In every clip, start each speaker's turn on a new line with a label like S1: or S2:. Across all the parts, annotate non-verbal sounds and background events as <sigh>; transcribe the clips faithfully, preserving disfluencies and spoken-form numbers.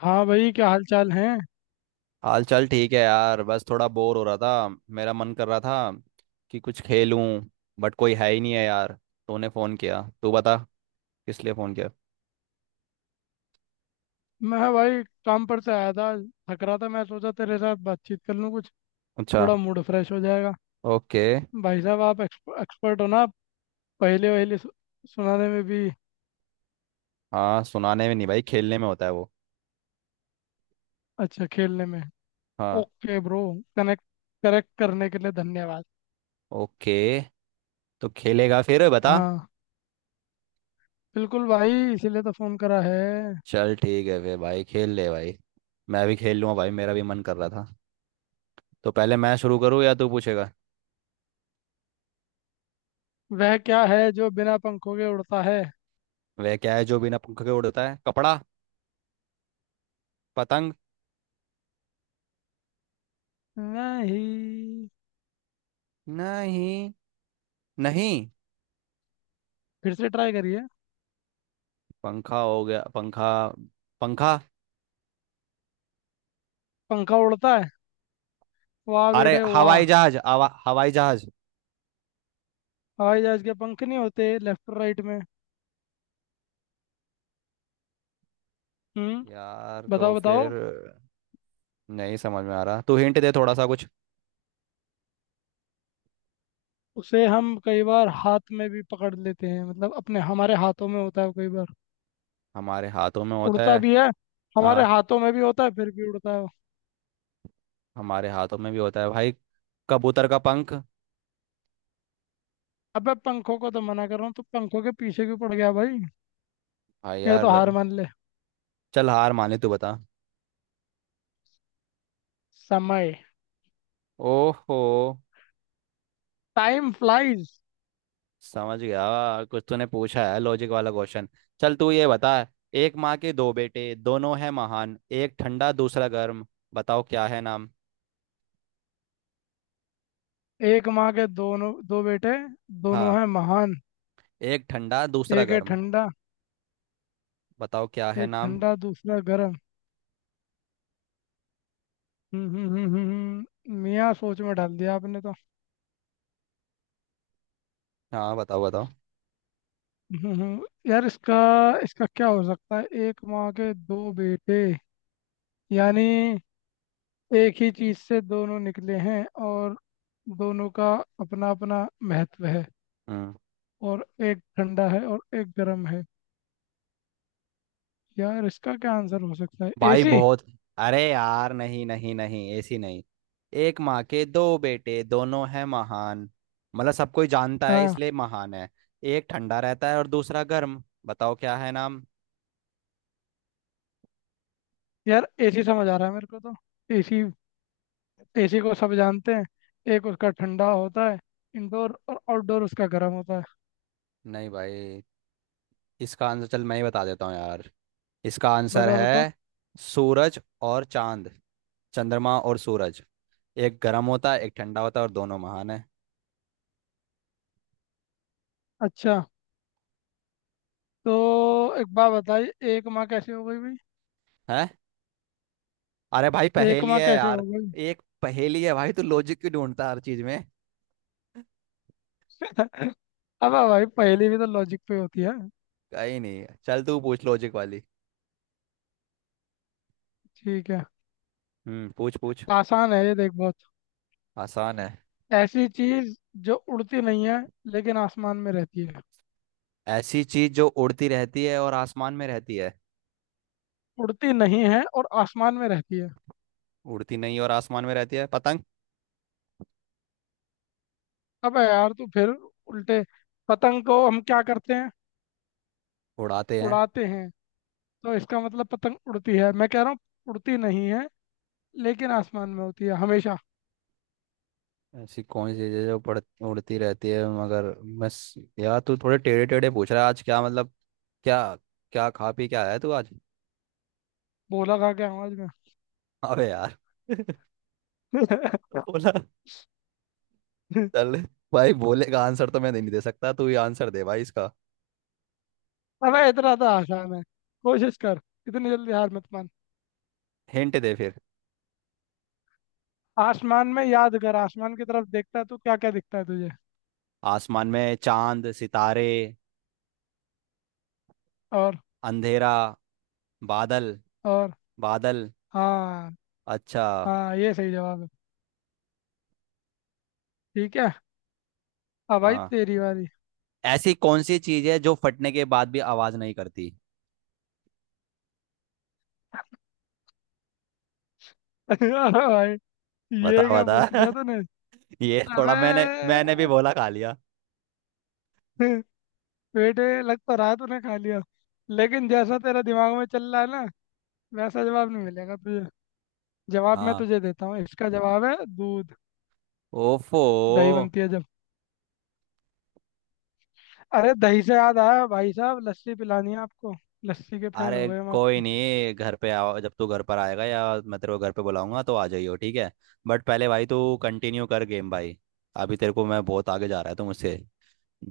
S1: हाँ भाई, क्या हाल चाल है।
S2: हाल चाल ठीक है यार। बस थोड़ा बोर हो रहा था। मेरा मन कर रहा था कि कुछ खेलूं। बट कोई है ही नहीं है यार। तूने फ़ोन किया, तू बता किस लिए फ़ोन किया।
S1: मैं भाई काम पर से आया था। थक रहा था, मैं सोचा तेरे साथ बातचीत कर लूँ कुछ।
S2: अच्छा।
S1: थोड़ा मूड फ्रेश हो जाएगा।
S2: ओके।
S1: भाई साहब आप एक्सपर्ट हो ना आप, पहले वहले सु, सुनाने में भी।
S2: हाँ, सुनाने में नहीं भाई, खेलने में होता है वो।
S1: अच्छा, खेलने में।
S2: हाँ।
S1: Okay bro. कनेक्ट करेक्ट करने के लिए धन्यवाद।
S2: ओके। तो खेलेगा फिर बता।
S1: हाँ बिल्कुल भाई, इसीलिए तो फोन करा है।
S2: चल ठीक है फिर भाई, खेल ले भाई। मैं भी खेल लूँगा भाई, मेरा भी मन कर रहा था। तो पहले मैं शुरू करूँ या तू पूछेगा?
S1: वह क्या है जो बिना पंखों के उड़ता है?
S2: वह क्या है जो बिना पंख के उड़ता है? कपड़ा? पतंग?
S1: नहीं।
S2: नहीं नहीं।
S1: फिर से ट्राई करिए।
S2: पंखा हो गया, पंखा। पंखा।
S1: पंखा उड़ता है? वाह
S2: अरे
S1: बेटे वाह।
S2: हवाई जहाज, हवा हवाई जहाज।
S1: हवाई जहाज के पंख नहीं होते लेफ्ट राइट में। हम्म।
S2: यार तो
S1: बताओ बताओ।
S2: फिर नहीं समझ में आ रहा, तू हिंट दे थोड़ा सा कुछ।
S1: उसे हम कई बार हाथ में भी पकड़ लेते हैं, मतलब अपने हमारे हाथों में होता है वो कई बार।
S2: हमारे हाथों में होता
S1: उड़ता
S2: है?
S1: भी है। हमारे
S2: हाँ
S1: हाथों में भी होता है फिर भी उड़ता है वो।
S2: हमारे हाथों में भी होता है भाई। कबूतर का पंख?
S1: अबे पंखों को तो मना कर रहा हूँ तो पंखों के पीछे क्यों पड़ गया भाई।
S2: भाई
S1: या तो
S2: यार।
S1: हार मान ले।
S2: चल हार माने, तू बता।
S1: समय।
S2: ओहो।
S1: Time flies.
S2: समझ गया, कुछ तूने पूछा है लॉजिक वाला क्वेश्चन। चल तू ये बता। एक माँ के दो बेटे, दोनों हैं महान, एक ठंडा दूसरा गर्म। बताओ क्या है नाम?
S1: एक माँ के दोनों दो बेटे,
S2: हाँ।
S1: दोनों हैं महान।
S2: एक ठंडा दूसरा
S1: एक है
S2: गर्म।
S1: ठंडा
S2: बताओ क्या है
S1: एक
S2: नाम?
S1: ठंडा दूसरा गर्म। हम्म हम्म हम्म हम्म, हम्म। मियाँ सोच में डाल दिया आपने तो।
S2: हाँ, बताओ बताओ।
S1: हम्म, हम्म। यार इसका इसका क्या हो सकता है, एक माँ के दो बेटे, यानी एक ही चीज से दोनों निकले हैं और दोनों का अपना अपना महत्व है।
S2: हम्म।
S1: और एक ठंडा है और एक गर्म है। यार इसका क्या आंसर हो सकता है,
S2: भाई
S1: एसी?
S2: बहुत। अरे यार नहीं नहीं नहीं, ऐसी नहीं। एक माँ के दो बेटे दोनों हैं महान। मतलब सब कोई जानता है
S1: हाँ।
S2: इसलिए महान है। एक ठंडा रहता है और दूसरा गर्म, बताओ क्या है नाम?
S1: यार एसी समझ आ रहा है मेरे को तो। एसी। एसी को सब जानते हैं। एक उसका ठंडा होता है, इंडोर, और आउटडोर उसका गर्म होता है।
S2: नहीं भाई। इसका आंसर चल मैं ही बता देता हूँ यार। इसका आंसर
S1: बता बता।
S2: है सूरज और चांद, चंद्रमा और सूरज। एक गर्म होता है, एक ठंडा होता है, और दोनों महान है।
S1: अच्छा। तो एक बात बताइए, एक माँ कैसे हो गई भाई।
S2: है। अरे भाई
S1: एक
S2: पहेली
S1: माह
S2: है
S1: कैसे
S2: यार।
S1: हो गई।
S2: एक पहेली है भाई, तू लॉजिक क्यों ढूंढता है हर चीज में।
S1: अब भाई पहेली भी तो लॉजिक पे होती है।
S2: कहीं नहीं है। चल तू पूछ लॉजिक वाली।
S1: ठीक है।
S2: हम्म पूछ पूछ।
S1: आसान है ये देख, बहुत।
S2: आसान है।
S1: ऐसी चीज जो उड़ती नहीं है लेकिन आसमान में रहती है।
S2: ऐसी चीज जो उड़ती रहती है और आसमान में रहती है?
S1: उड़ती नहीं है और आसमान में रहती है।
S2: उड़ती नहीं और आसमान में रहती है, पतंग?
S1: अब यार तू फिर उल्टे। पतंग को हम क्या करते हैं?
S2: उड़ाते हैं।
S1: उड़ाते हैं। तो इसका मतलब पतंग उड़ती है, मैं कह रहा हूँ उड़ती नहीं है लेकिन आसमान में होती है हमेशा।
S2: ऐसी कौन सी चीज है जो पड़ उड़ती रहती है मगर, बस। यार तू थोड़े टेढ़े टेढ़े पूछ रहा है आज, क्या मतलब? क्या क्या खा पी क्या आया तू आज?
S1: बोला खा के आवाज में।
S2: अबे यार। <laughs>
S1: <laughs>
S2: बोला। चल भाई, बोलेगा आंसर तो मैं नहीं दे सकता, तू ही आंसर दे भाई इसका।
S1: अबे इतना तो आसान है, कोशिश कर। इतनी जल्दी हार मत मान।
S2: हिंट दे फिर।
S1: आसमान में याद कर, आसमान की तरफ देखता है तो क्या क्या दिखता है तुझे?
S2: आसमान में चांद सितारे,
S1: और।
S2: अंधेरा, बादल।
S1: और।
S2: बादल।
S1: हाँ
S2: अच्छा।
S1: हाँ, ये सही जवाब है। ठीक है। अब भाई
S2: हाँ।
S1: तेरी बारी।
S2: ऐसी कौन सी चीज है जो फटने के बाद भी आवाज नहीं करती?
S1: <laughs> अरे भाई,
S2: बता
S1: ये क्या पूछ
S2: बता।
S1: लिया तूने।
S2: <laughs> ये थोड़ा मैंने
S1: अबे
S2: मैंने भी बोला खा लिया।
S1: बेटे, लग तो रहा है तूने खा लिया। लेकिन जैसा तेरा दिमाग में चल रहा है ना, वैसा जवाब नहीं मिलेगा तुझे। जवाब मैं
S2: हाँ।
S1: तुझे देता हूँ, इसका जवाब है दूध।
S2: ओफो।
S1: दही बनती है जब। अरे दही से याद आया भाई साहब, लस्सी पिलानी है आपको। लस्सी के फैन हो
S2: अरे
S1: गए हम
S2: कोई
S1: आपकी।
S2: नहीं, घर पे आओ जब तू घर पर आएगा, या मैं तेरे को घर पे बुलाऊंगा तो आ जाइयो, ठीक है। बट पहले भाई तू कंटिन्यू कर गेम भाई। अभी तेरे को मैं बहुत आगे जा रहा है तो मुझसे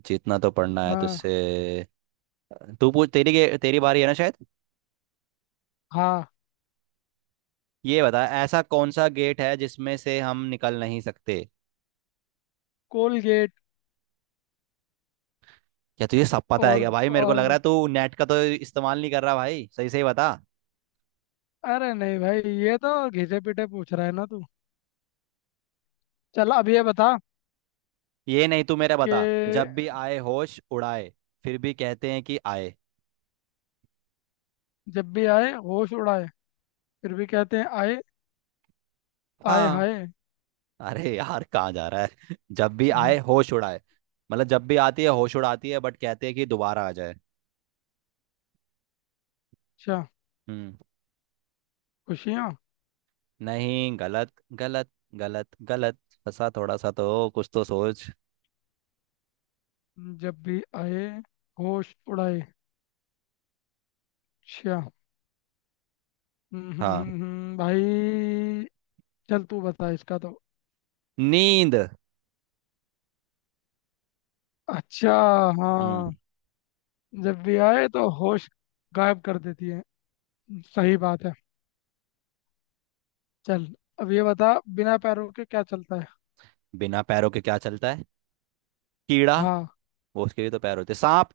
S2: जीतना तो पड़ना है
S1: हाँ
S2: तुझसे। तू पूछ, तेरी गे- तेरी बारी है ना शायद।
S1: हाँ।
S2: ये बता, ऐसा कौन सा गेट है जिसमें से हम निकल नहीं सकते?
S1: कोलगेट।
S2: क्या तुझे सब पता है क्या
S1: और
S2: भाई? मेरे को लग रहा
S1: और
S2: है तू नेट का तो इस्तेमाल नहीं कर रहा भाई, सही सही बता।
S1: अरे नहीं भाई, ये तो घिसे पीटे पूछ रहा है ना तू। चल अब ये बता
S2: ये नहीं, तू मेरा
S1: कि
S2: बता। जब भी आए होश उड़ाए, फिर भी कहते हैं कि आए।
S1: जब भी आए होश उड़ाए, फिर भी कहते हैं आए। आए
S2: हाँ।
S1: हाय।
S2: अरे यार कहाँ जा रहा है। <laughs> जब भी
S1: हम्म,
S2: आए होश उड़ाए, मतलब जब भी आती है होश उड़ाती है, बट कहते हैं कि दोबारा आ जाए।
S1: अच्छा।
S2: हम्म।
S1: खुशियाँ।
S2: नहीं, गलत। गलत गलत गलत। फंसा थोड़ा सा तो, कुछ तो सोच।
S1: जब भी आए होश उड़ाए। अच्छा। हम्म, हम्म,
S2: हाँ।
S1: हम्म, हम्म, भाई। चल तू बता इसका तो।
S2: नींद।
S1: अच्छा। हाँ।
S2: हम्म।
S1: जब भी आए तो होश गायब कर देती है। सही बात है। चल अब ये बता, बिना पैरों के क्या चलता है।
S2: बिना पैरों के क्या चलता है? कीड़ा।
S1: हाँ।
S2: वो उसके भी तो पैर होते हैं। सांप।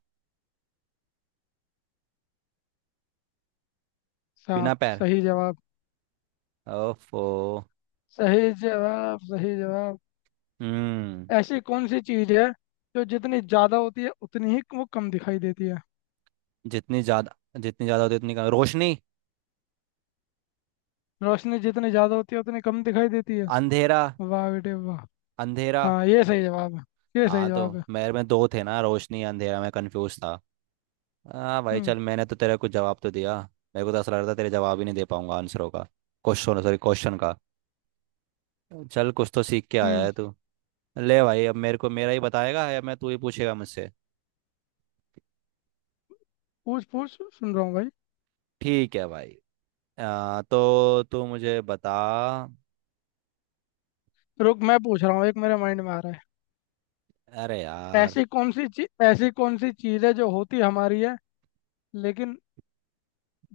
S2: बिना
S1: सांप,
S2: पैर।
S1: सही जवाब।
S2: ओफो।
S1: सही जवाब, सही जवाब।
S2: हम्म।
S1: ऐसी कौन सी चीज है जो जितनी ज्यादा होती है उतनी ही वो कम दिखाई देती है।
S2: जितनी ज्यादा, जितनी ज्यादा होती है, उतनी कम रोशनी?
S1: रोशनी जितनी ज्यादा होती है उतनी कम दिखाई देती है।
S2: अंधेरा।
S1: वाह बेटे वाह।
S2: अंधेरा।
S1: हाँ ये सही जवाब है। ये सही
S2: हाँ तो
S1: जवाब है।
S2: मेरे में दो थे ना, रोशनी अंधेरा, मैं कंफ्यूज था। हाँ भाई,
S1: हम्म।
S2: चल मैंने तो तेरा कुछ जवाब तो दिया। मेरे को तो ऐसा लग रहा था तेरे जवाब ही नहीं दे पाऊंगा आंसरों का, क्वेश्चन, सॉरी क्वेश्चन का। चल कुछ तो सीख के आया
S1: हम्म
S2: है तू। ले भाई, अब मेरे को मेरा ही बताएगा या मैं, तू ही पूछेगा मुझसे?
S1: पूछ पूछ, सुन रहा हूँ भाई।
S2: ठीक है भाई। आ, तो तू मुझे बता।
S1: रुक, मैं पूछ रहा हूँ, एक मेरे माइंड में आ रहा है।
S2: अरे यार।
S1: ऐसी कौन सी चीज ऐसी कौन सी चीज है जो होती हमारी है, लेकिन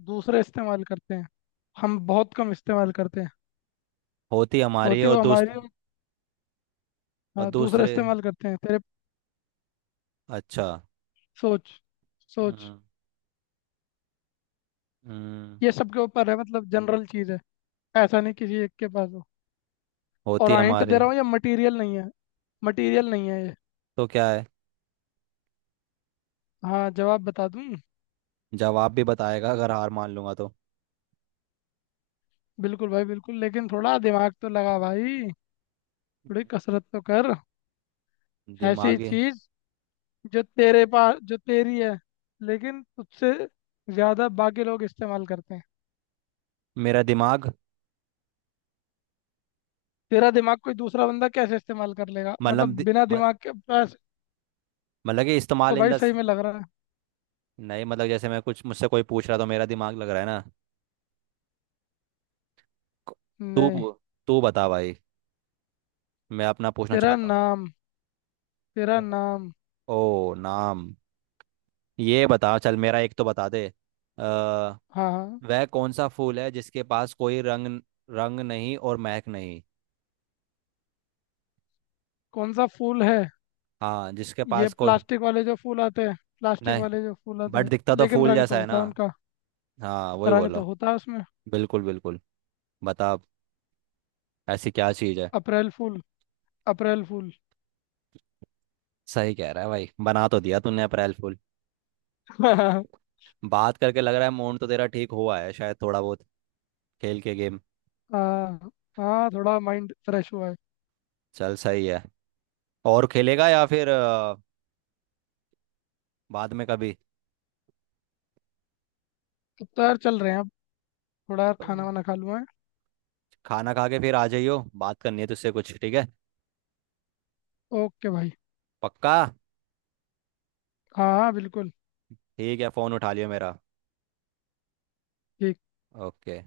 S1: दूसरे इस्तेमाल करते हैं। हम बहुत कम इस्तेमाल करते हैं।
S2: होती हमारी है
S1: होती
S2: और
S1: वो
S2: दूस
S1: हमारी है,
S2: और
S1: हाँ, दूसरा
S2: दूसरे।
S1: इस्तेमाल करते हैं तेरे।
S2: अच्छा।
S1: सोच सोच।
S2: हम्म। हम्म,
S1: ये सबके ऊपर है, मतलब जनरल चीज है। ऐसा नहीं किसी एक के पास हो। और
S2: होती
S1: हिंट दे
S2: हमारी।
S1: रहा हूँ, ये मटेरियल नहीं है। मटेरियल नहीं है ये।
S2: तो क्या है?
S1: हाँ, जवाब बता दूं।
S2: जवाब भी बताएगा अगर हार मान लूंगा तो?
S1: बिल्कुल भाई बिल्कुल, लेकिन थोड़ा दिमाग तो लगा भाई। थोड़ी कसरत तो कर। ऐसी
S2: दिमागी।
S1: चीज जो तेरे पास, जो तेरी है, लेकिन तुझसे ज्यादा बाकी लोग इस्तेमाल करते हैं।
S2: मेरा दिमाग।
S1: तेरा दिमाग कोई दूसरा बंदा कैसे इस्तेमाल कर लेगा,
S2: मतलब
S1: मतलब
S2: दि,
S1: बिना
S2: म-
S1: दिमाग के पास।
S2: मतलब कि
S1: तो
S2: इस्तेमाल इन
S1: भाई,
S2: द।
S1: सही में लग रहा है।
S2: नहीं मतलब जैसे मैं कुछ मुझसे कोई पूछ रहा तो मेरा दिमाग लग रहा है ना। तू
S1: नहीं।
S2: पू- तू बता भाई, मैं अपना पूछना
S1: तेरा
S2: चाहता
S1: नाम, तेरा
S2: हूँ।
S1: नाम।
S2: ओ नाम। ये बता, चल मेरा एक तो बता दे। अ,
S1: हाँ हाँ।
S2: वह कौन सा फूल है जिसके पास कोई रंग, रंग नहीं और महक नहीं?
S1: कौन सा फूल है?
S2: हाँ, जिसके
S1: ये
S2: पास कोई
S1: प्लास्टिक वाले जो फूल आते हैं। प्लास्टिक
S2: नहीं।
S1: वाले जो फूल आते
S2: बट
S1: हैं।
S2: दिखता तो
S1: लेकिन
S2: फूल
S1: रंग तो
S2: जैसा है
S1: होता
S2: ना?
S1: है उनका।
S2: हाँ वही
S1: रंग
S2: बोलो।
S1: तो होता है उसमें।
S2: बिल्कुल बिल्कुल। बता अब, ऐसी क्या चीज है?
S1: अप्रैल फूल। अप्रैल फूल।
S2: सही कह रहा है भाई, बना तो दिया तूने अप्रैल फूल।
S1: <laughs>
S2: बात करके लग रहा है मूड तो तेरा ठीक हुआ है शायद थोड़ा बहुत, खेल के गेम।
S1: हाँ। हाँ, थोड़ा माइंड फ्रेश हुआ है।
S2: चल सही है। और खेलेगा या फिर अ, बाद में कभी?
S1: अब तो यार चल रहे हैं अब। थोड़ा यार खाना वाना खा लूँ।
S2: खाना खा के फिर आ जाइयो, बात करनी है तुझसे कुछ, ठीक है?
S1: ओके भाई।
S2: पक्का?
S1: हाँ हाँ बिल्कुल।
S2: ठीक है, फोन उठा लियो मेरा।
S1: ठीक।
S2: ओके।